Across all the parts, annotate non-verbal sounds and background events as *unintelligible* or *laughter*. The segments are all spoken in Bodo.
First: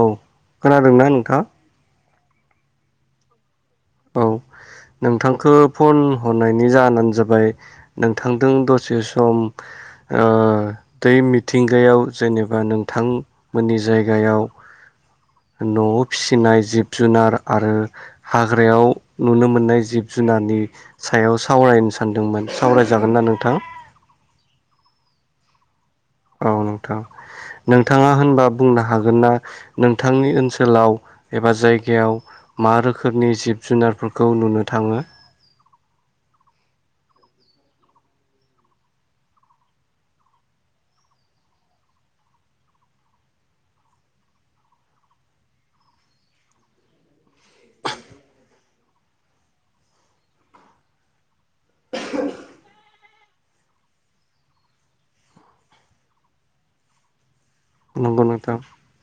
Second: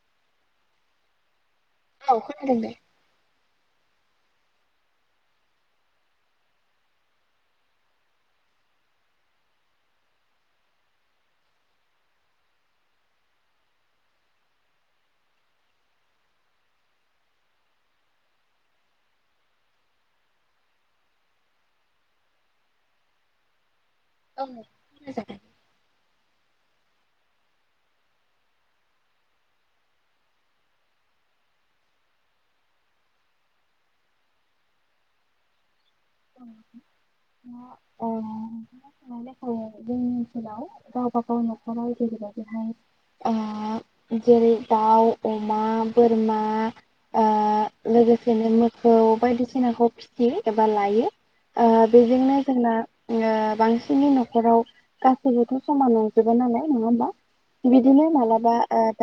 औ खोनादोंना नोंथां औ खोनदों औ नोंथांखौ फन हरनायनि जाहोनानो जाबाय नोंथांजों दसे सम ओ दै मिथिंगायाव जेनेबा नोंथांमोननि जायगायाव नआव फिसिनाय जिब जुनार आरो हाग्रायाव नुनो मोननाय जिब जुनार नि सायाव सावरायनो सानदोंमोन सावरायजागोन ना नोंथां औ औ नोंथां नोंथाङा होनबा बुंनो हागोन ना नोंथांनि ओनसोलाव एबा जायगायाव मा रोखोमनि जिब जुनारफोरखौ नुनो थाङो अ ओ जोंनि ओनसोलाव गावबा गाव नखराव जेरैबायदिहाय जेरै दाउ अमा बोरमा ओ लोगोसेनो मोसौ बायदिसिनाखौ फिसियो एबा लायो ओ बेजोंनो जोंना बांसिनै नखराव गासैबोथ समान नंङा जोबोबा नालाय नङा होमबा बिदिनो नंगौ नोंथां मालाबा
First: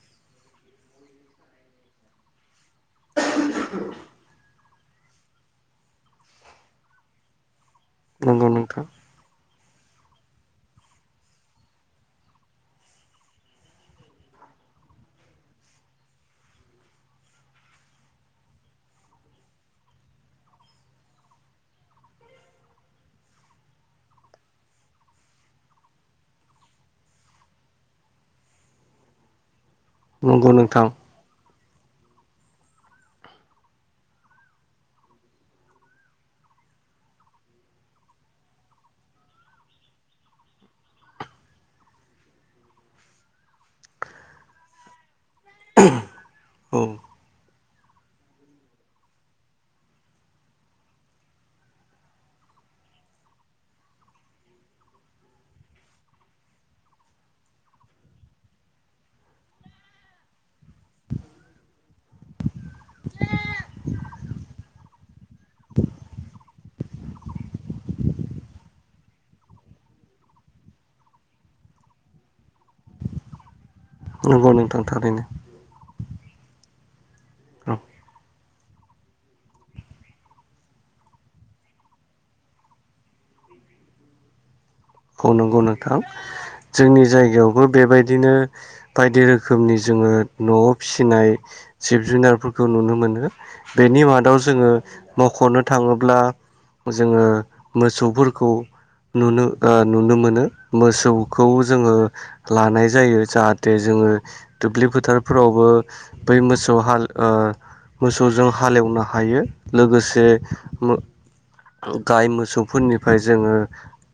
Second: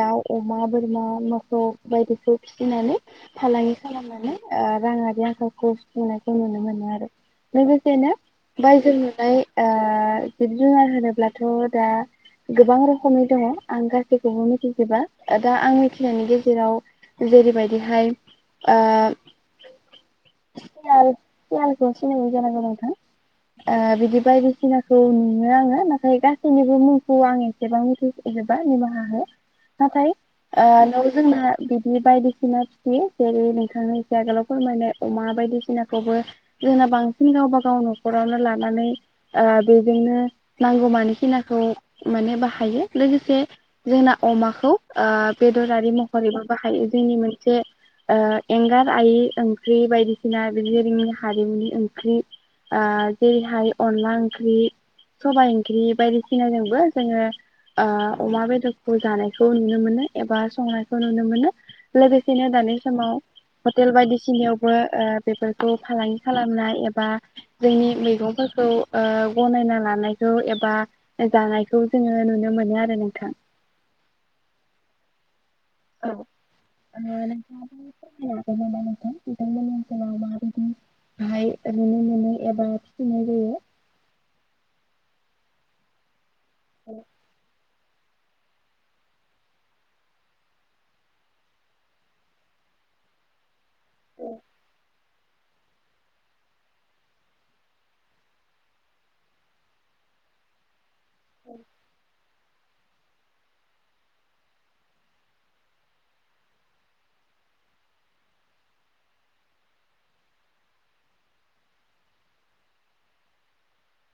दाउ अमा बोरमा मोसौ बायदिसि फिसिनानै फालांगि खालामनानै ओ राङारि आंखालखौ सुफुंनायखौ नुनो मोनो आरो लोगोसेनो नंगौ नोंथां बायजो नुनाय *inaudible* बि जुनार होनोब्लाथ' दा। गोबां रोखोमै दङ आं गासैखौबो मिथिजोबा दा आं मिथिनायनि गेजेराव। जेरैबायदिहाय ओ *unintelligible* दसिम जानांगौ नोंथां बिदि बायदिसिनाखौ नु आङो नाथाय गासैनिबो मुंखौ आं एसेबां मिथि निमाहा हो नाथाय नंगौ नोंथां न' जोंना नि बायदिसिना फिसि जेरै नोंथांनो एसे आगोलाव फोरमायनाय अमा बायदिसिनाखौबो जोंना बांसिन गावबा गाव न'खरावनो लानानै बेजोंनो नांगौ मानि खिनाखौ माने बाहायो लोगोसे जोंना अमाखौ ओ बेदरारि महरैबो औ बाहायो जोंनि मोनसे एंगार आइ ओंख्रि बायदिसिना बि हारिमुनि ओंख्रि ओ जेरैहाय अनला ओंख्रि। सबाइ ओंख्रि बायदिसिनाजोंबो जोङो। ओ अमा बेदरखौ जानायखौ नुनो मोनो एबा संनायखौ नुनो मोनो। लोगोसेनो दानि समाव हटेल बायदिसिनाययावबो ओ बेफोरखौ फालांगि खालामनाय एबा जोंनि मैगंफोरखौ ओ गनायना लानायखौ एबा जानायखौ जोङो नुनो मोनो आरो नोंथां। नंगौ नोंथां थारैनो। औ आ *unintelligible* औ *unintelligible* बेहाय ओरैनो मोनै एबा फिसिनाय जायो। औ नंगौ नोंथां जोंनि जायगायावबो बेबाय दिनो बायदि रोखोमनि जोङो न'आव फिसिनाय जिब जुनारफोरखौ नुनो मोनो। बेनि मादाव जोङो मख'नो थाङोब्ला जोङो मोसौफोरखौ नुनो ओ नुनो मोनो मोसौखौ जोङो लानाय जायो जाहाथे जोङो दुब्लि फोथारफ्रावबो बै मोसौ हाल ओ मोसौजों हालेवनो हायो लोगोसे गाय मोसौफोरनिफ्राय जोङो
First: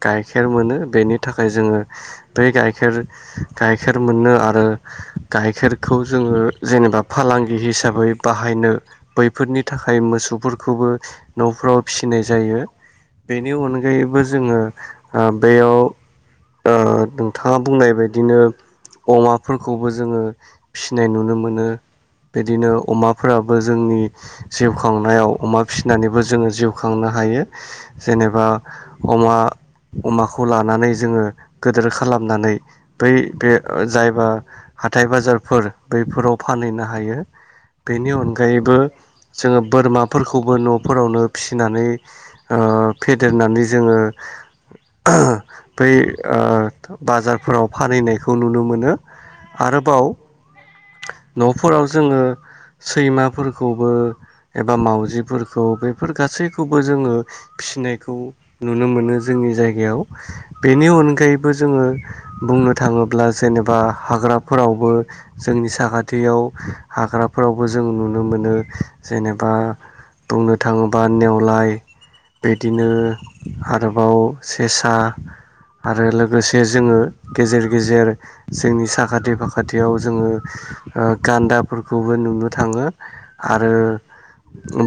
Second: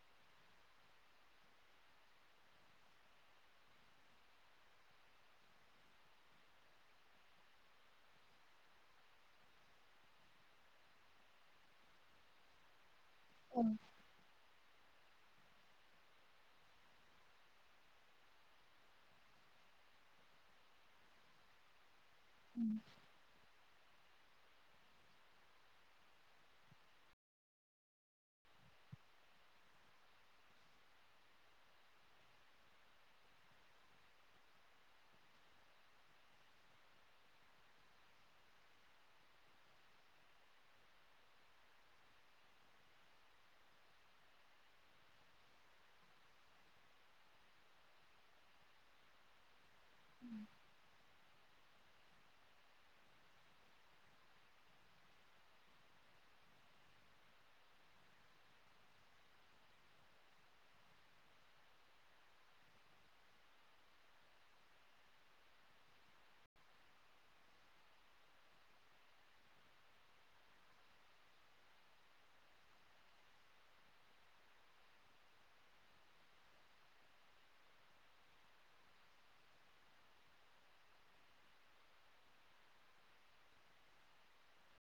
गाय गाइखेर मोनो बेनि थाखाय जोङो बे गाइखेर गाइखेर मोनो आरो। गाइखेरखौ जोङो जेनेबा फालांगि हिसाबै बाहायनो बैफोरनि थाखाय मोसौ। गसौफोरखौबो न'फ्राव फिसिनाय जायो बेनि अनगायैबो जोङो ओ बेयाव ओ नोंथाङा बुंनाय बायदिनो अमाफोरखौबो जोङो फिनाय नुनो मोनो बिदिनो अमाफोराबो। जोंनि जिउ खांनायाव अमा फिसिनानैबो जोङो जिउ खांनो हायो जेनेबा। अमा। अमाखौ लानानै जोङो गिदोर खालामनानै बै बे जायबा हाथाय बाजारफोर बैफोराव फानहैनो हायो। बेनि अनगायैबो जोङो बोरमाफोरखौबो न'फोरावनो फिसिनानै ओ ओ फेदेरनानै जोङो बै ओ बाजारफोराव फानहैनायखौ नुनो मोनो। आरोबाव न'फोराव जोङो सैमाफोरखौबो एबा मावउजिफोरखौ बेफोर गासैखौबो जोङो। फिनायखौ नुनो मोनो। जोंनि जायायाव बेनि अनगायैबो जोङो बुंनो थाङोब्ला जेनेबा हाग्रा हाग्राफोरावबो जोंनि साखाथियाव हाग्राफोरावबो जों नुनो मोनो जे जेनेबा बुंनो थाङोबा नेवलाय बिदिनो आरो बाव सेसा। आरो लोगोसे जोङो गेजेर गेजेर जोंनि साखाथि फाखाथियाव जोङो। गान्दाफोरखौबो नुनो थाङो आरो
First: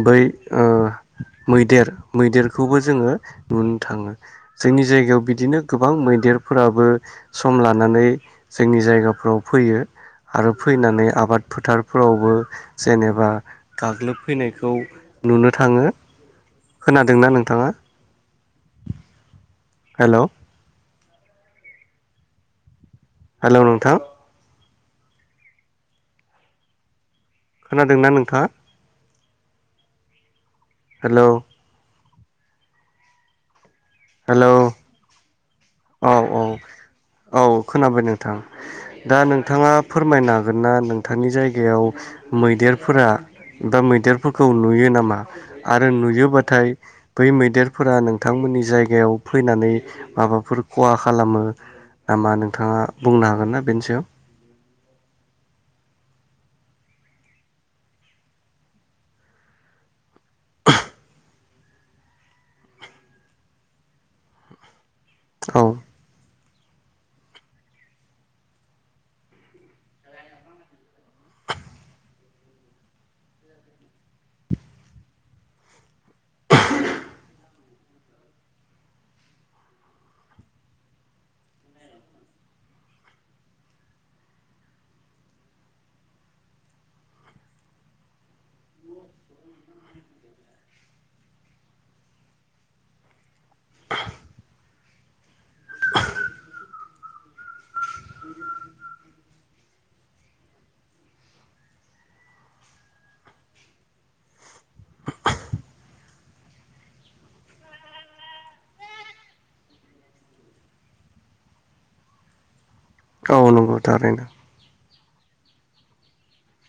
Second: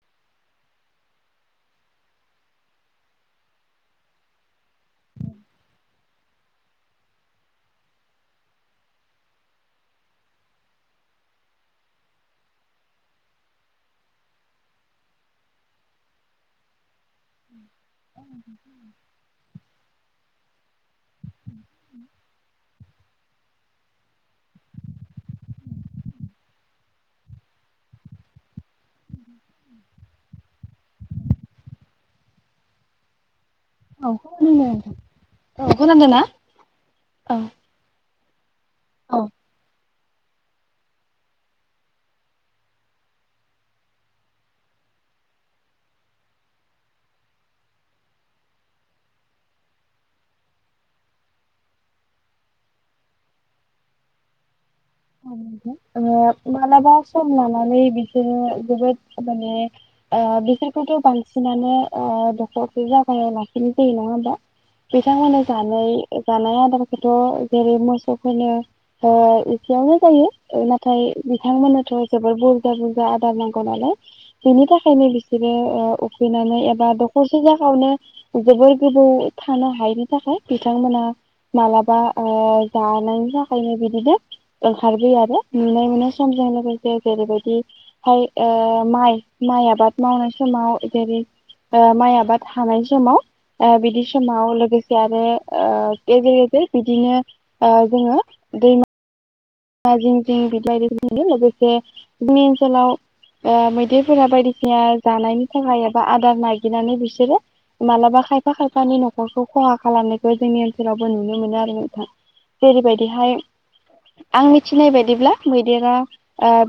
बै मैदेर मैदेरखौबो जोङो। जोंनि जायगायाव बिदिनो गोबां मैदेरफोराबो सम लानानै जोंनि। जायगाफ्राव फैयो आरो फैनानै आबाद फोथारफोरावबो जेनेबा गाग्लोबफैनायखौ नुनो थाङो खोनादोंना नोंथाङा। उम हेल' उम हेलौ नोंथां खोनादोंना नोंथाङा? हेल' औ हेलौ खोनादों औ ना? औ औ खोनाबाय नोंथां दा औ नोंथाङा? फोरमायनो हागोन ना नोंथांनि जायगायाव मैदेरफोरा मैदेरफोरखौ नुयो नामा आरो नुयोबाथाय बै मैदेरफोरा नोंथांमोन। नि जायगायाव फैनानै माबाफोरखौ खहा खालामो नामा नोंथाङा बुंनो हागोन ना बेनि सायाव। मालाबा समब लानानै बिसोरो जोबोद माने बेसोरखौथ' बांसिनानो दखरखौ जागाय लाखिनाय जायो नङा होमबा? बिथांमोननो औ जानाय जानाय आदारखौथ' जेरै मोसौफोरनो। जायो नाथाय बिथांमोननोथ' जबोर बुरजा बुरजा आदार नांगौ नालाय बिनि थाखायनो बिसोरो उखैनानै एबा दखरसे जायावनो जोबोर गोबाव नो हायिनि थाखाय बिथांमोना मालाबा जानायनि थाखायनो बिदिनो ओंखारबोयो आरो नुनाय मोननाय समजों लोगोसे जेरैबायदिहाय माइ माइ आबाद मावनाय समाव जेरै माइ आबाद हानाय समाव बिदि समाव लोगोसे आरो गेजेर गेजेर बिदिनो जोङो दैमा मा जिं जिं बिलाफोरो लोगोसे जोंनि ओनसोलाव मैदेरफोरा बायदिसिना जानायनि थाखाय एबा आदार नागिरनानै बिसोरो मालाबा खायफा खायफानि न'खरखौ खहा खालामनायखौ जोंनि ओनसोलावबो नुनो मोनो आरो बिथां। जेरैबायदिहाय औ नंगौ थारैनो आं मिथिनाय बायदिब्ला। मैदेरा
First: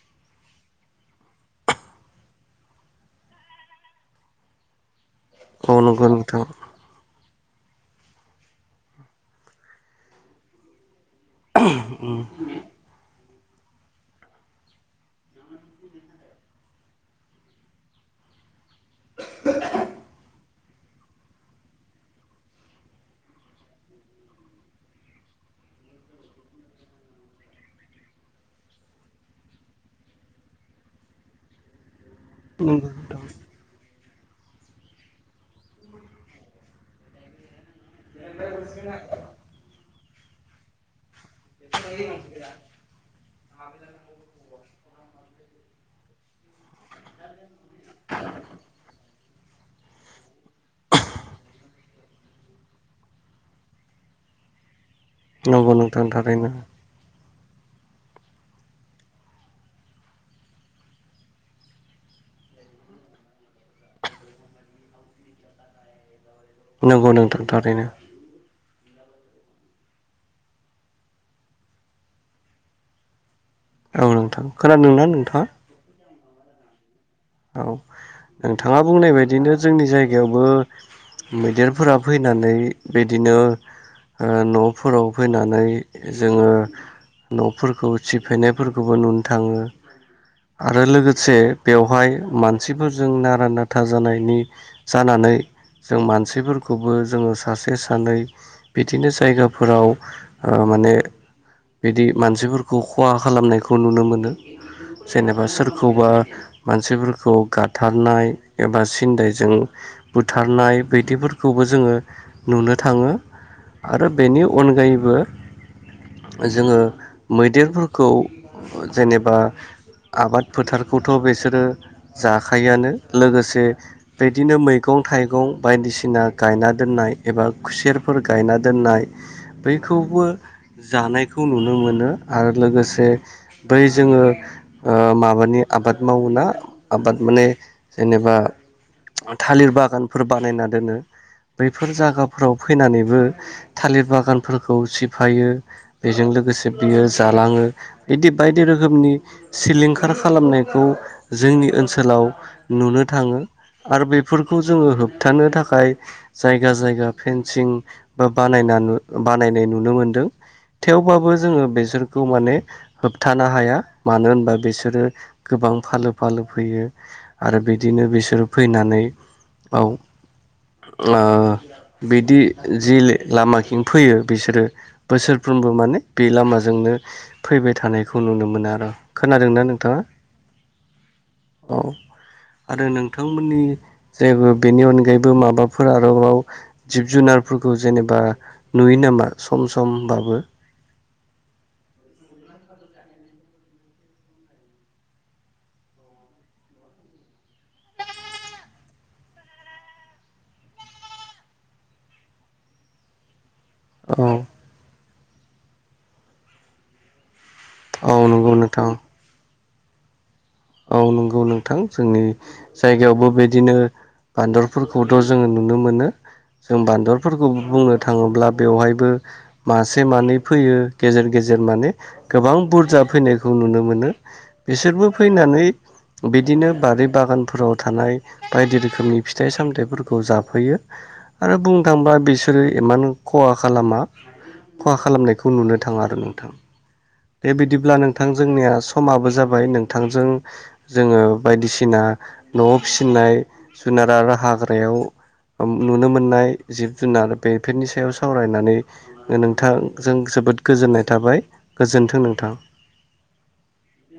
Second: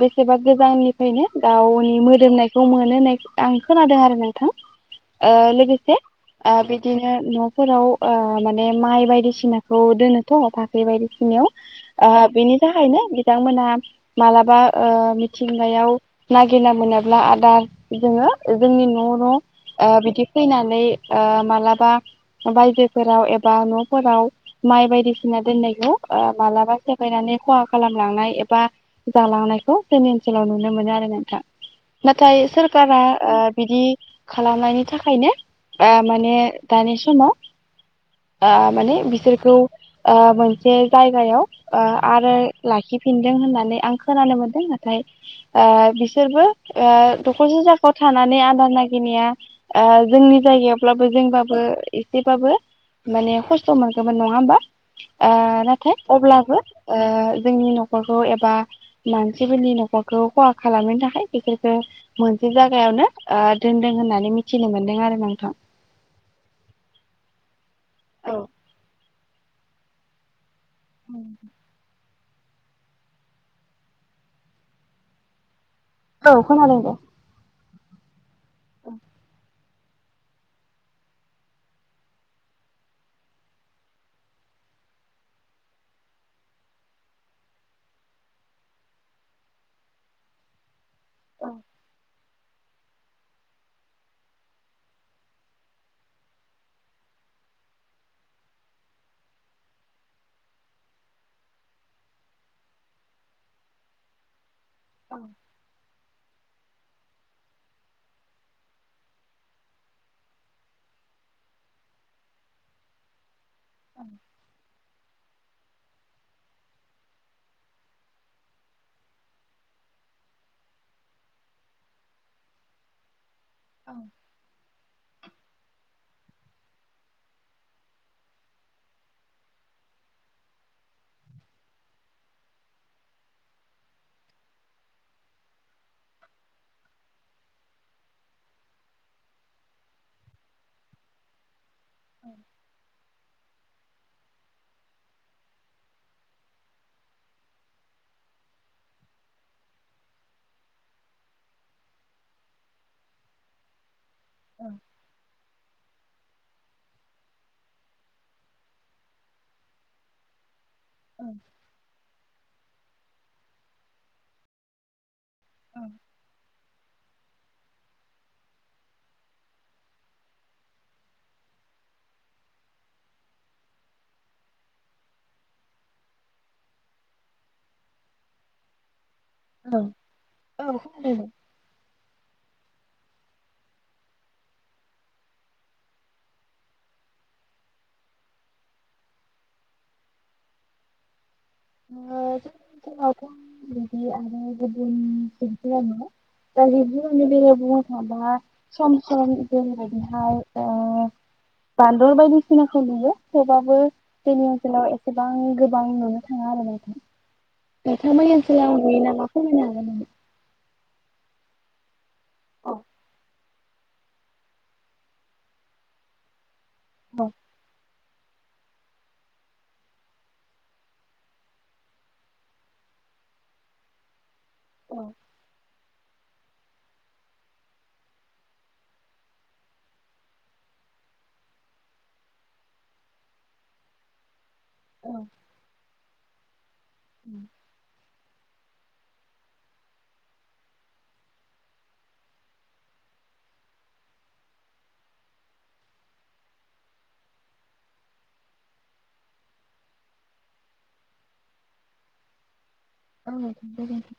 बेसेबा गोजाननिफ्रायनो गावनि मोदोमनायखौ मोनो होननाय आंखौ। खोनादों आरो नोंथां औ लोगोसे नंगौ नोंथां बिदिनो न'। फोराव माने माइ बायदिसिनाखौ दोनोथ' थाखै बायदिसिनायाव। बेनि थाखायनो बिथांमोना मालाबा मिथिंगायाव नागिरना मोनाब्ला आदार जोङो। जोंनि न न बिदि फैनानै मालाबा बायजोफोराव एबा न'फोराव माइ बायदिसिना दोननायखौ मालाबा फैनानै खहा खालामलांनाय एबा जालांनायखौ जोंनि ओनसोलाव नुनो मोनो आरो नोंथां नाथाय सोरखारा बिदि खालामनायनि थाखायनो माने दानि समाव माने बिसोरखौ मोनसे जायगायाव आरो लाखिफिनदों होननानै आं खोनानो मोन्दों नाथाय बिसोरबो दखरसे जाखायाव थानानै आदार नागिरनाया जोंनि जायगायावब्लाबो जोंबाबो एसेबाबो माने खस्थ' मोनगौमोन नङा होमबा नंगौ नाथाय नोंथां थारैनो अब्लाबो जोंनि न'खरखौ एबा मानसिफोरनि न'खरखौ खहा खालामनो थाखाय बिसोरसो। मोनसे जायगायावनो दोनदों होननानै मिथिनो मोनदों आरो नोंथां। नंगौ नोंथां थारैनो औ औ औ नोंथां खोनादोंना नोंथाङा औ खोनादों दे औ नोंथाङा बुंनाय बायदिनो जोंनि जायगायावबो मैदेरफोरा फैनानै बिदिनो ओ नफोराव फैनानै जोङो नफोरखौ सिफायनायफोरखौबो नुनो थाङो आरो लोगोसे औ बेवहाय मानसिफोरजों नारा नाथा जानायनि जानानै जों मानसिफोरखौबो जोङो सासे सानै बिदिनो जायगाफोराव ओ माने बिदि मानसिफोरखौ खहा खालामनायखौ नुनो मोनो औ जेनेबा सोरखौबा मानसिफोरखौ खौ गाथारनाय एबा सिन्दायजों बुथारनाय बायदिफोरखौबो जोङो नुनो थाङो आरो बेनि अनगायैबो जोङो मैदेरफोरखौ जेनेबा आबाद फोथारखौथ बिसोरो जाखायोआनो लोगोसे बिदिनो मै मैगं थाइगं बायदिसिना गायना दोननाय एबा खुसेरफोर गायना दोननाय बै खौबो जानायखौ नुनो मोनो आरो लोगोसे बै जोङो ओ माबानि आबाद मावोना आबाद माने जेनेबा थालिर बागानफोर बानायना दोनो। बैफोर जागाफोराव फैनानैबो थालिर बागानफोरखौ सिफायो बेजों लोगोसे बियो जालाङो बिदि बायदि रोखोमनि सिलिंखार खालामनायखौ जोंनि ओनसोलाव नुनो थाङो आरो बेफोरखौ जोङो होबथानो थाखाय जायगा जायगा फेनसिं बा बानायना नु बानायनाय नुनो मोनदों थेवबाबो जोङो बेसोरखौ माने होबथानो हाया मानो होनबा बिसोरो गोबां फालो फालो यो आरो बिदिनो बिसोर फैनानै बाव *unintelligible* बिदि जि लामाथिं फैयो बिसोरो बोसोरफ्रोमबो माने बे लामाजोंनो फैबाय थानायखौ नुनो मोनो आरो खोनादोंना औ नोंथाङा औ खोनादों औ आरो नोंथांमोननि जेयबा बेनि अनगायैबो माबाफोर आरोबाव जिब जुनार फोरखौ जेनेबा नुयो नामा सम समबाबो *unintelligible* आरो *unintelligible* सम सम जेरैबायदि हाय बानदर बायदिसिनाखौ नुयो थेव बाबो औ जोंनि ओनसोलाव एसेबां गोबां नुनो थाङा आरो नोंथां औ नोंथांमोननि नंगौ ओनसोलाव नोंथां नुयो नामा फोरमायनो हागोन नामा औ नंगौ नोंथां जोंनि औ जायगायावबो बे बिदिनो बान्दरफोरखौथ जोङो नुनो मोनो जों बान्दरफोरखौ बुंनो थाङोब्ला बेवहायबो मासे मानै फैयो गेजेर गेजेर माने गोबां बुरजा फैनायखौ नुनो मोनो औ बिसोरबो *unintelligible* बिदिनो बारि बागानफोराव थानाय बायदि रोखोमनि फिथाइ सामथाइफोरखौ जाफैयो आरो बुंनो थांबा बिसोरो इमान खहा खालामा खहा खालामनायखौ नुनो थाङा आरो नोंथां बेबायदिब्ला नों थां जोंनिया समाबो जाबाय नोंथांजों जोङो बायदिसिना नआव फिसिनो नाय जुनार आरो हाग्रायाव नुनो मोननाय जिब जुनार बेफोरनि सायाव सावरायनानै नोंथांजों सो बोद गोजोननाय थाबाय गोजोन्थों नोंथां औ गोजोनथों